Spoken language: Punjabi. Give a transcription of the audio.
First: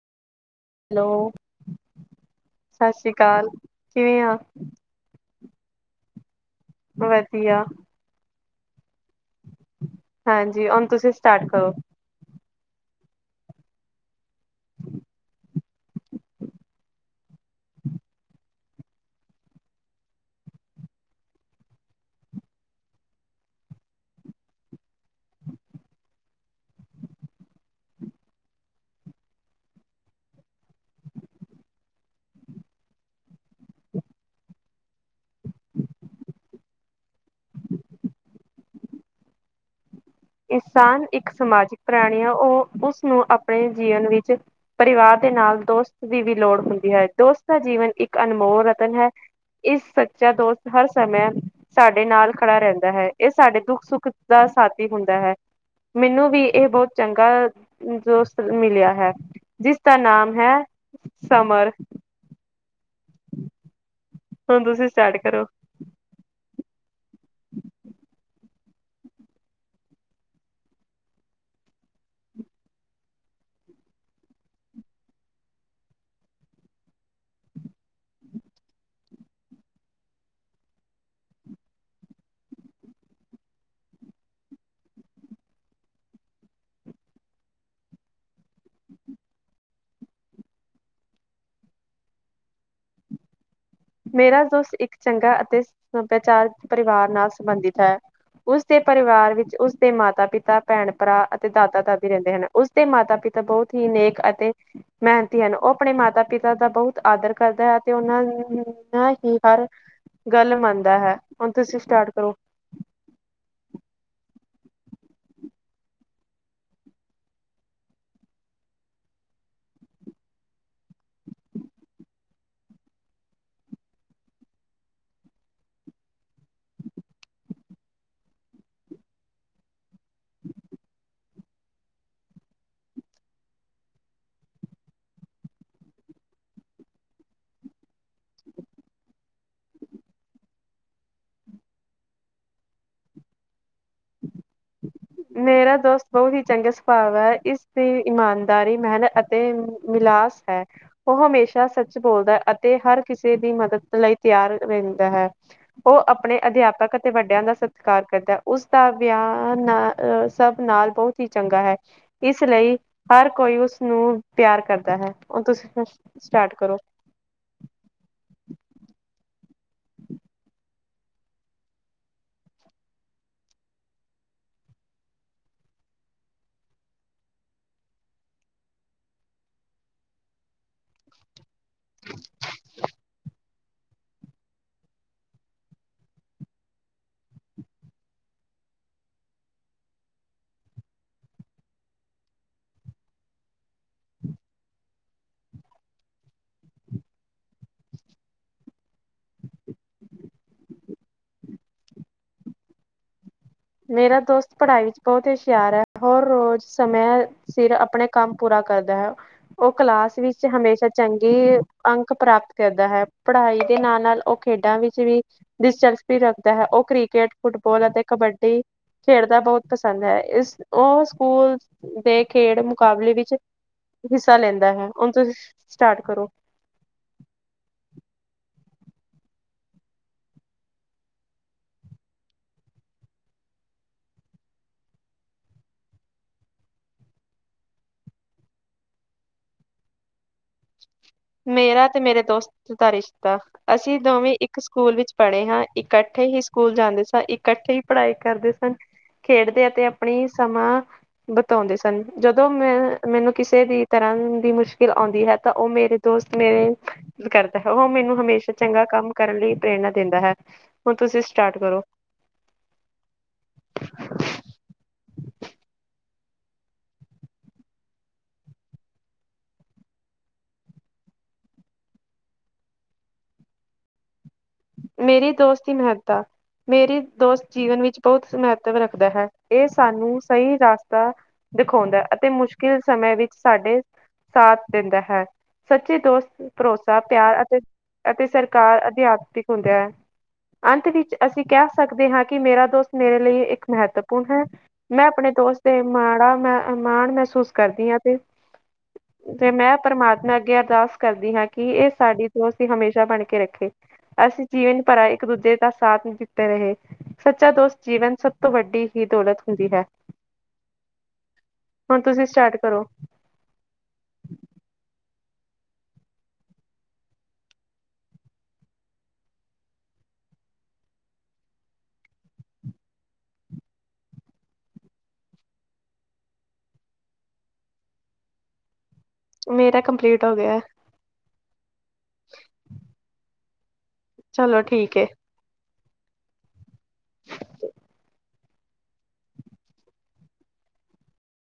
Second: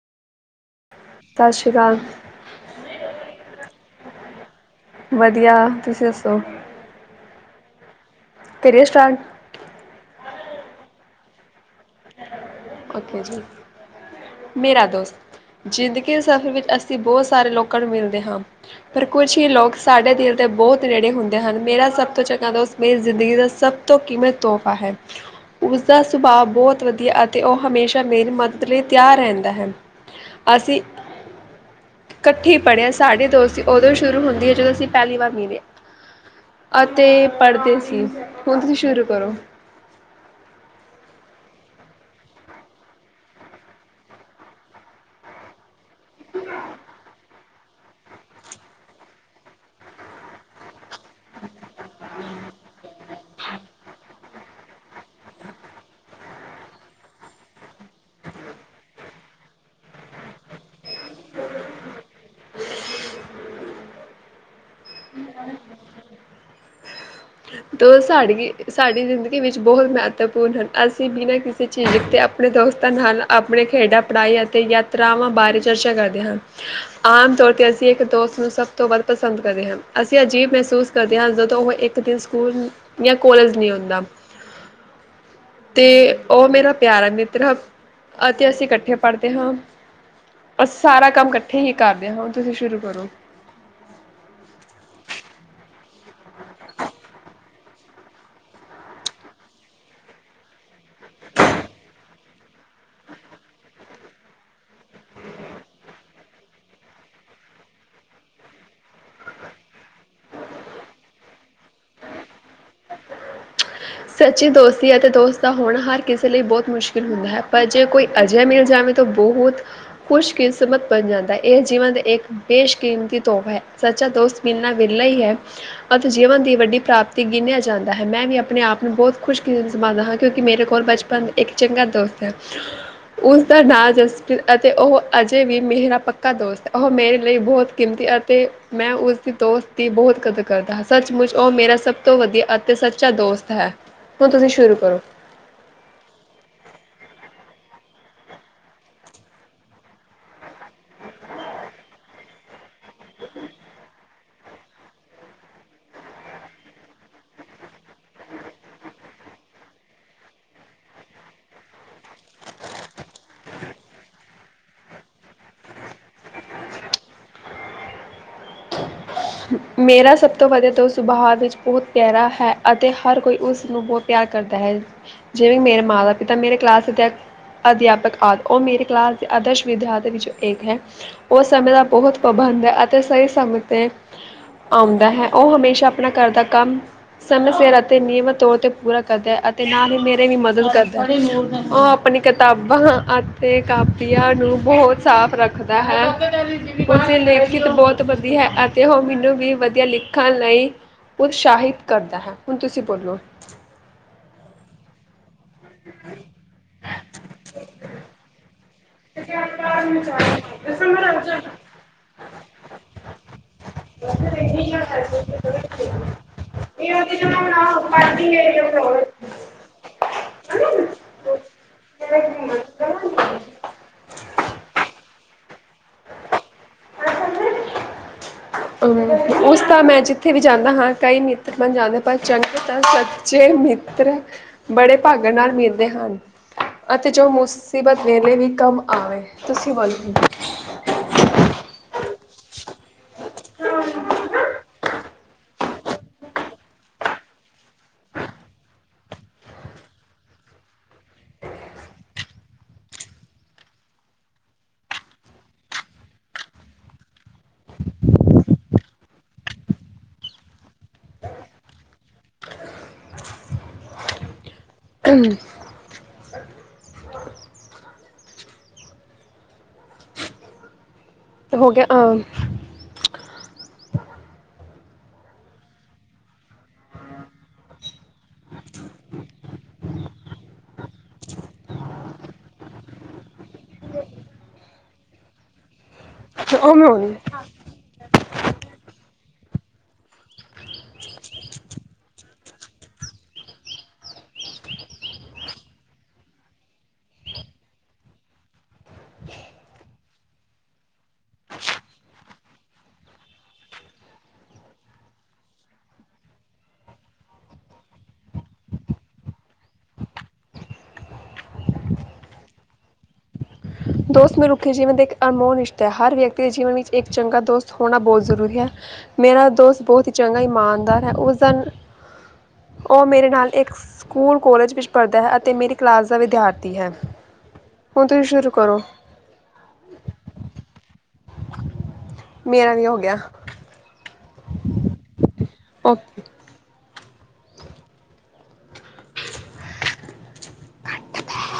ਹੈਲੋ ਸਤਿ ਸ਼੍ਰੀ ਅਕਾਲ ਸਤਿ ਸ਼੍ਰੀ ਅਕਾਲ ਕਿਵੇਂ ਆ ਵਧੀਆ ਤੁਸੀਂ ਦੱਸੋ ਵਧੀਆ ਕਰੀਏ ਸਟਾਰਟ ਹਾਂਜੀ ਹੋਣ ਤੁਸੀਂ ਸਟਾਰਟ ਕਰੋ ਓਕੇ ਜੀ ਮੇਰਾ ਦੋਸਤ ਜ਼ਿੰਦਗੀ ਦੇ ਸਫ਼ਰ ਵਿੱਚ ਅਸੀਂ ਬਹੁਤ ਸਾਰੇ ਲੋਕਾਂ ਨੂੰ ਮਿਲਦੇ ਹਾਂ ਪਰ ਕੁੱਛ ਹੀ ਲੋਕ ਸਾਡੇ ਦਿਲ ਦੇ ਬਹੁਤ ਨੇੜੇ ਹੁੰਦੇ ਹਨ ਮੇਰਾ ਸਭ ਤੋਂ ਚੰਗਾ ਦੋਸਤ ਮੇਰੀ ਜ਼ਿੰਦਗੀ ਦਾ ਸਭ ਤੋਂ ਕਿਮਤ ਤੋਹਫ਼ਾ ਹੈ ਉਸਦਾ ਸੁਭਾਅ ਬਹੁਤ ਵਧੀਆ ਅ ਤੇ ਉਹ ਹਮੇਸ਼ਾ ਮੇਰੀ ਮਦਦ ਲਈ ਤਿਆਰ ਰਹਿੰਦਾ ਹੈ ਅਸੀਂ ਇਕੱਠੇ ਹੀ ਪੜ੍ਹਿਆਂ ਸਾਡੀ ਦੋਸਤੀ ਉਦੋਂ ਸ਼ੁਰੂ ਹੁੰਦੀ ਹੈ ਜਦੋਂ ਅਸੀਂ ਪਹਿਲੀ ਵਾਰ ਮੀਲੇ ਅਤੇ ਪੜ੍ਹਦੇ ਸੀ ਹੁਣ ਤੁਸੀਂ ਸ਼ੁਰੂ ਕਰੋ ਇਨਸਾਨ ਇੱਕ ਸਮਾਜਿਕ ਪ੍ਰਾਣੀ ਆ ਉਹ ਉਸਨੂੰ ਆਪਣੇ ਜੀਵਨ ਵਿੱਚ ਪਰਿਵਾਰ ਦੇ ਨਾਲ ਦੋਸਤ ਦੀ ਵੀ ਲੋੜ ਹੁੰਦੀ ਹੈ ਦੋਸਤ ਦਾ ਜੀਵਨ ਇੱਕ ਅਨਮੋਲ ਰਤਨ ਹੈ ਇਸ ਸੱਚਾ ਦੋਸਤ ਹਰ ਸਮੇ ਸਾਡੇ ਨਾਲ ਖੜਾ ਰਹਿੰਦਾ ਹੈ ਇਹ ਸਾਡੇ ਦੁੱਖ ਸੁੱਖ ਦਾ ਸਾਥੀ ਹੁੰਦਾ ਹੈ ਮੈਨੂੰ ਵੀ ਇਹ ਬਹੁਤ ਚੰਗਾ ਦੋਸਤ ਮਿਲਿਆ ਹੈ ਜਿਸਦਾ ਨਾਮ ਹੈ ਸਮਰ ਹੁਣ ਤੁਸੀਂ ਸਟਾਰਟ ਕਰੋ ਦੋ ਸਾਡਕੀ ਸਾਡੀ ਜ਼ਿੰਦਗੀ ਵਿੱਚ ਬਹੁਤ ਮਹੱਤਵਪੂਰਨ ਅਸੀਂ ਬਿਨਾਂ ਕਿਸੇ [unintelligible] ਆਪਣੇ ਦੋਸਤਾਂ ਨਾਲ ਆਪਣੇ ਖੇਡਾਂ ਪੜ੍ਹਾਈ ਅਤੇ ਯਾਤਰਾਵਾਂ ਬਾਰੇ ਚਰਚਾ ਕਰਦੇ ਹਨ ਆਮ ਤੌਰ ਤੇ ਅਸੀਂ ਇੱਕ ਦੋਸਤ ਨੂੰ ਸਭ ਤੋਂ ਵੱਧ ਪਸੰਦ ਕਰਦੇ ਹਾਂ ਅਸੀਂ ਅਜੀਬ ਮਹਿਸੂਸ ਕਰਦੇ ਹਾਂ ਜ਼ਦੋਂ ਉਹ ਇੱਕ ਦਿਨ ਸਕੂਲ ਜਾਂ ਕਲੇਜ਼ ਨੀ ਔਂਦਾ ਤੇ ਉਹ ਮੇਰਾ ਪਿਆਰਾ ਮਿਤਰ ਹ ਅਤੇ ਅਸੀਂ ਇਕੱਠੇ ਪੜ੍ਹਦੇ ਹਾਂ ਅਸੀ ਸਾਰਾ ਕੰਮ ਇਕੱਠੇ ਹੀ ਕਰਦੇ ਹਾਂ ਹੁਣ ਤੁਸੀਂ ਸ਼ੁਰੂ ਕਰੋ ਮੇਰਾ ਦੋਸਤ ਇੱਕ ਚੰਗਾ ਅਤੇ ਸਭਿਆਚਾਰਕ ਪਰਿਵਾਰ ਨਾਲ ਸੰਬੰਧਿਤ ਹੈ ਉਸਦੇ ਪਰਿਵਾਰ ਵਿੱਚ ਉਸਦੇ ਮਾਤਾ ਪਿਤਾ ਭੈਣ ਭਰਾ ਅਤੇ ਦਾਦਾ ਦਾਦੀ ਰਹਿੰਦੇ ਹਨ ਉਸ ਦੇ ਮਾਤਾ ਪਿਤਾ ਬਹੁਤ ਹੀ ਨੇਕ ਅਤੇ ਮੇਹਨਤੀ ਹਨ ਉਹ ਆਪਣੇ ਮਾਤਾ ਪਿਤਾ ਦਾ ਬਹੁਤ ਆਦਰ ਕਰਦਾ ਹੈ ਤੇ ਉਹਨਾਂ ਨੂੰ [unintelligible] ਹੀ ਹਰ ਗੱਲ ਮੰਨਦਾ ਹੈ ਹੁਣ ਤੁਸੀਂ ਸਟਾਰਟ ਕਰੋ ਸੱਚੀ ਦੋਸਤੀ ਅਤੇ ਦੋਸਤ ਦਾ ਹੋਣਾ ਹਰ ਕਿਸੇ ਲਈ ਬਹੁਤ ਮੁਸ਼ਕਿਲ ਹੁੰਦਾ ਹੈ ਪਰ ਜੇ ਕੋਈ ਅਜੇ ਮਿਲ ਜਾਵੇ ਤੋਂ ਬਹੁਤ ਖੁਸ਼ਕਿਸਮਤ ਬਣ ਜਾਂਦਾ ਹੈ ਇਹ ਜੀਵਨ ਦੇ ਇੱਕ ਬੇਸ਼ਕੀਮਤੀ ਤੋਹਫ਼ਾ ਹੈ ਸੱਚਾ ਦੋਸਤ ਮਿਲਨਾ ਵਿਰਲਾ ਹੀ ਹੈ ਅਤੇ ਜੀਵਨ ਦੀ ਵੱਡੀ ਪ੍ਰਾਪਤੀ ਗਿਨਿਆ ਜਾਂਦਾ ਹੈ ਮੈਂ ਵੀ ਆਪਣੇ ਆਪ ਬਹੁਤ ਖੁਸ਼ [unintelligible] ਹਾਂ ਕਿਉਂਕਿ ਮੇਰੇ ਕੋਲ ਬਚਪਨ ਇੱਕ ਚੰਗਾ ਦੋਸਤ ਹੈ ਉਸਦਾ ਨਾਂ ਜਸਪ੍ਰੀਤ ਅਤੇ ਉਹ ਅਜੇ ਵੀ ਮੇਰਾ ਪੱਕਾ ਦੋਸਤ ਉਹ ਮੇਰੇ ਲਈ ਬਹੁਤ ਕਿਮਤੀ ਅਤੇ ਮੈਂ ਉਸਦੀ ਦੋਸਤ ਦੀ ਬਹੁਤ ਕਦਰ ਕਰਦਾ ਹਾਂ ਸੱਚਮੁੱਚ ਉਹ ਮੇਰਾ ਸਭ ਤੋਂ ਵਧੀਆ ਅਤੇ ਸੱਚਾ ਦੋਸਤ ਹੈ ਹੁਣ ਤੁਸੀਂ ਸ਼ੁਰੂ ਕਰੋ ਮੇਰਾ ਦੋਸਤ ਬਹੁਤ ਹੀ ਚੰਗਾ ਸੁਭਾਵ ਐ ਇਸ ਦੀ ਇਮਾਨਦਾਰੀ ਮੇਹਨ ਅਤ ਤੇ ਮਿਲਾਸ ਹੈ ਓਹ ਹਮੇਸ਼ਾ ਸੱਚ ਬੋਲਦਾ ਅਤੇ ਹਰ ਕਿਸੇ ਦੀ ਮਦਦ ਲਈ ਤਿਆਰ ਰੈਹੰਦਾ ਹੈ। ਓ ਅਪਣੇ ਅਧਿਆਪਕ ਅਤੇ ਵੱਡਿਆਂ ਦਾ ਸਤਕਾਰ ਕਰਦੈ, ਓਸਦਾ ਵਿਆਹ ਨਾ ਅਹ ਸਬ ਨਾਲ ਬਹੁਤ ਹੀ ਚੰਗਾ ਹੈ। ਇਸ ਲਈ ਹਰ ਕੋਈ ਉਸਨੂੰ ਪਿਆਰ ਕਰਦਾ ਹੈ, ਓਹ ਤੁਸ ਸਟਾਰਟ ਕਰੋ। ਮੇਰਾ ਸਭ ਤੋਂ ਵਧੀਆ ਤੋ ਉਸ ਬਹਾਰ ਵਿੱਚ ਬਹੁਤ ਪਿਆਰਾ ਹੈ, ਅਤੇ ਹਰ ਕੋਈ ਉਸ ਨੂੰ ਬਹੁਤ ਤਿਆਰ ਕਰਦਾ ਹੈ, ਜਿਵੇਂ ਮੇਰੇ ਮਾਂ ਦਾ ਪਿਤਾ ਮੇਰੇ ਕਲਾਸ ਚ ਐ। ਅਧਿਆਪਕ ਆਦਿ ਓਹ ਮੇਰੇ ਕਲਾਸ ਦੇ ਆਦਰਸ਼ ਵਿਦਿਆ ਦੇ ਵਿੱਚੋਂ ਏਕ ਹੈ। ਓ ਸਮੇਂ ਦਾ ਬਹੁਤ ਪਾਬੰਦ ਹੈ, ਅਤੇ ਸਹੀ ਸਮੇਂ ਤੇ ਆਉਂਦਾ ਹੈ ਓਹ ਹਮੇਸ਼ਾ ਆਪਣਾ ਘਰ ਦਾ ਕੰਮ ਸਮੇਂ ਸਿਰ ਅਤੇ ਨਿਯਮਤ ਤੌਰ ਤੇ ਪੂਰਾ ਕਰਦੈ, ਅਤੇ ਨਾਲ ਹੀ ਮੇਰੇ ਵੀ ਮਦਦ ਕਰਦੈ। ਓ ਆਪਣੀ ਕਿਤਾਬਾਂ ਅਤੇ ਕਾਪੀਆਂ ਨੂੰ ਬਹੁਤ ਸਾਫ਼ ਰੱਖਦਾ ਹੈ। ਉਸੇ ਲੇਖਿਤ ਬਹੁਤ ਵਧੀਆ ਹੈ ਆ ਅਤੇ ਓਹ ਮੈਨੂੰ ਵੀ ਵਧੀਆ ਲਿਖਣ ਲਈ ਉਤਸ਼ਾਹਿਤ ਕਰਦਾ ਹੈ। ਹੁਣ ਤੁਸੀਂ ਬੋਲੋ ਮੇਰਾ ਦੋਸਤ ਪੜ੍ਹਾਈ ਵਿੱਚ ਬਹੁਤ ਹਸ਼ਿਆਰ ਐ। ਹੋਰ ਰੋਜ਼ ਸਮੇ ਸਿਰ ਆਪਣੇ ਕੰਮ ਪੂਰਾ ਕਰਦੈ। ਓਹ ਕਲਾਸ ਵਿੱਚ ਹਮੇਸ਼ਾ ਚੰਗੇ ਅੰਕ ਪ੍ਰਾਪਤ ਕਰਦਾ ਹੈ। ਪੜ੍ਹਾਈ ਦੇ ਨਾਲ-ਨਾਲ ਓਹ ਖੇਡਾਂ ਵਿੱਚ ਵੀ ਦਿਸਚਸਪੀ ਰੱਖਦਾ ਹੈ, ਓਹ ਕ੍ਰਿਕੇਟ, ਫੁੱਟਬਾਲ ਅਤੇ ਕਬੱਡੀ ਖੇਡਦਾ ਬਹੁਤ ਪਸੰਦ ਹੈ, ਇਸ ਓਹ ਸਕੂਲ ਦੇ ਖੇਡ ਮੁਕਾਬਲੇ ਵਿੱਚ ਹਿੱਸਾ ਲੈਂਦਾ ਹੈ, ਹੁਣ ਤੁਸੀਂ ਸਟਾਰਟ ਕਰੋ। [unintelligible] ਅ ਉਸਦਾ ਮੈਂ ਜਿੱਥੇ ਵੀ ਜਾਂਣਾ ਹਾਂ, ਕਈ ਮਿੱਤਰ ਬਣ ਜਾਂਦਾ ਪਰ ਚੰਗ ਤਾਂ ਸੱਚੇ ਮਿੱ ਪਿੱਤਰ, ਬੜੇ ਭਾਗਾਂ ਨਾਲ ਮਿਲਦੇ ਹਨ। ਅਤੇ ਜੋ ਮੁਸੀਬਤ ਵੇਲੇ ਵੀ ਕੰਮ ਆਵੇ, ਤੁਸੀਂ ਵੋਲ ਮੇਰਾ ਤੇ ਮੇਰੇ ਦੋਸਤ ਦਾ ਰਿਸ਼ਤਾ ਅਸੀਂ ਦੋਵੇਂ ਇੱਕ ਸਕੂਲ ਵਿੱਚ ਪੜ੍ਹੇ ਹਾਂ, ਇਕੱਠੇ ਹੀ ਸਕੂਲ ਜਾਂਦੇ ਸਾਂ, ਇਕੱਠੇ ਈ ਪੜ੍ਹਾਈ ਕਰਦੇ ਸਨ। ਖੇਡਦੇ ਆਂ ਤੇ ਆਪਣੀ ਸਮਾਂ ਬਿਤਾਉਂਦੇ ਸਨ, ਜਦੋਂ ਮੈਂ ਮੈਨੂੰ ਕਿਸੇ ਵੀ ਤਰ੍ਹਾਂ ਦੀ ਮੁਸ਼ਕਿਲ ਆਉਂਦੀ ਹੈ ਤਾਂ ਓਹ ਮੇਰੇ ਦੋਸਤ ਮੇਰੇ ਕਰਦਾ ਹੈ, ਓਹ ਮੈਨੂੰ ਹਮੇਸ਼ਾ ਚੰਗਾ ਕੰਮ ਕਰਨ ਲਈ ਪ੍ਰੇਰਨਾ ਦੇਂਦਾ ਹੈ। ਹੁਣ ਤੁਸੀਂ ਸਟਾਰਟ ਕਰੋ। ਹਮ [unintelligible] ਹੋ ਗਿਆ ਆਂ। ਮੇਰੀ ਦੋਸਤੀ ਮੈਹਤਾ ਮੇਰੀ ਦੋਸਤ ਜੀਵਨ ਵਿੱਚ ਬਹੁਤ ਮਹੱਤਵ ਰੱਖਦਾ ਹੈ ਏਹ ਸਾਨੂੰ ਸਹੀ ਰਾਸਤਾ ਦਿਖਾਉਂਦੈ ਅਤੇ ਮੁਸ਼ਕਿਲ ਸਮੇਂ ਵਿੱਚ ਸਾਡੇ, ਸਾਥ ਦੇਂਦਾ ਹੈ। ਸੱਚੇ ਦੋਸਤ, ਭਰੋਸਾ, ਅਮੋਲ ਪਿਆਰ ਅਤੇ-ਅਤੇ ਸਰਕਾਰ ਅਧਿਆਤਮਿਕ ਹੁੰਦੈ। ਅੰਤ ਵਿੱਚ ਅਸੀਂ ਕੈਹ ਸਕਦੇ ਹਾਂ ਕਿ ਮੇਰਾ ਦੋਸਤ ਮੇਰੇ ਲਈ ਇੱਕ ਮਹੱਤਵਪੂਰਨ ਹੈ। ਮੈਂ ਆਪਣੇ ਦੋਸਤ ਤੇ ਮਾੜਾ ਮੈਂ ਮਾਣ ਮੈਹਸੂਸ ਕਰਦੀ ਆਂ ਤੇ ਤੇ ਮੈਂ ਪ੍ਰਮਾਤਮਾ ਅੱਗੇ ਅਰਦਾਸ ਕਰਦੀ ਹਾਂ ਕਿ ਏਹ ਸਾਡੀ ਦੋਸਤੀ ਹਮੇਸ਼ਾ ਬਣ ਕੇ ਰੱਖੇ। ਅਸੀਂ ਜੀਵੇਨ ਭਰਾ ਇੱਕ ਦੂਜੇ ਦਾ ਸਾਥ ਦਿੱਤੇ ਰਹੇ। ਸੱਚਾ ਦੋਸਤ ਜੀਵਨ ਸਭ ਤੋਂ ਵੱਡੀ ਹੀ ਦੌਲਤ ਹੁੰਦੀ ਹੈ‌। ਹੁਣ ਤੁਸੀਂ ਸਟਾਰਟ ਕਰੋ। ਦੋਸਤ ਮਨੁੱਖੀ ਜੀਵਨ ਦਾ ਇੱਕ ਅਨਮੋਲ ਰਿਸ਼ਤੈ, ਹਰ ਵਿਅਕਤੀ ਦੇ ਜੀਵਨ ਵਿੱਚ ਇੱਕ ਚੰਗਾ ਦੋਸਤ ਹੋਣਾ ਬੋਹਤ ਜ਼ਰੂਰੀ ਹੈ। ਮੇਰਾ ਦੋਸਤ ਬਹੁਤ ਈ ਚੰਗਾ ਇਮਾਨਦਾਰ ਹੈ ਉਸ ਦਿਨ, ਓਹ ਮੇਰੇ ਨਾਲ ਏਕ ਸਕੂਲ, ਕੋਲੇਜ ਵਿੱਚ ਪੜ੍ਹਦਾ ਹੈ ਅਤੇ ਮੇਰੀ ਕਲਾਸ ਦਾ ਵਿਦਿਆਰਥੀ ਹੈ। ਹੁਣ ਤੁਸੀਂ ਸ਼ੁਰੂ ਕਰੋ। ਮੇਰਾ ਕੰਪਲੀਟ ਹੋ ਗਿਆ। ਮੇਰਾ ਵੀ ਹੋ ਗਿਆ। ਚਲੋ, ਠੀਕ ਏ। ਓਕੇ!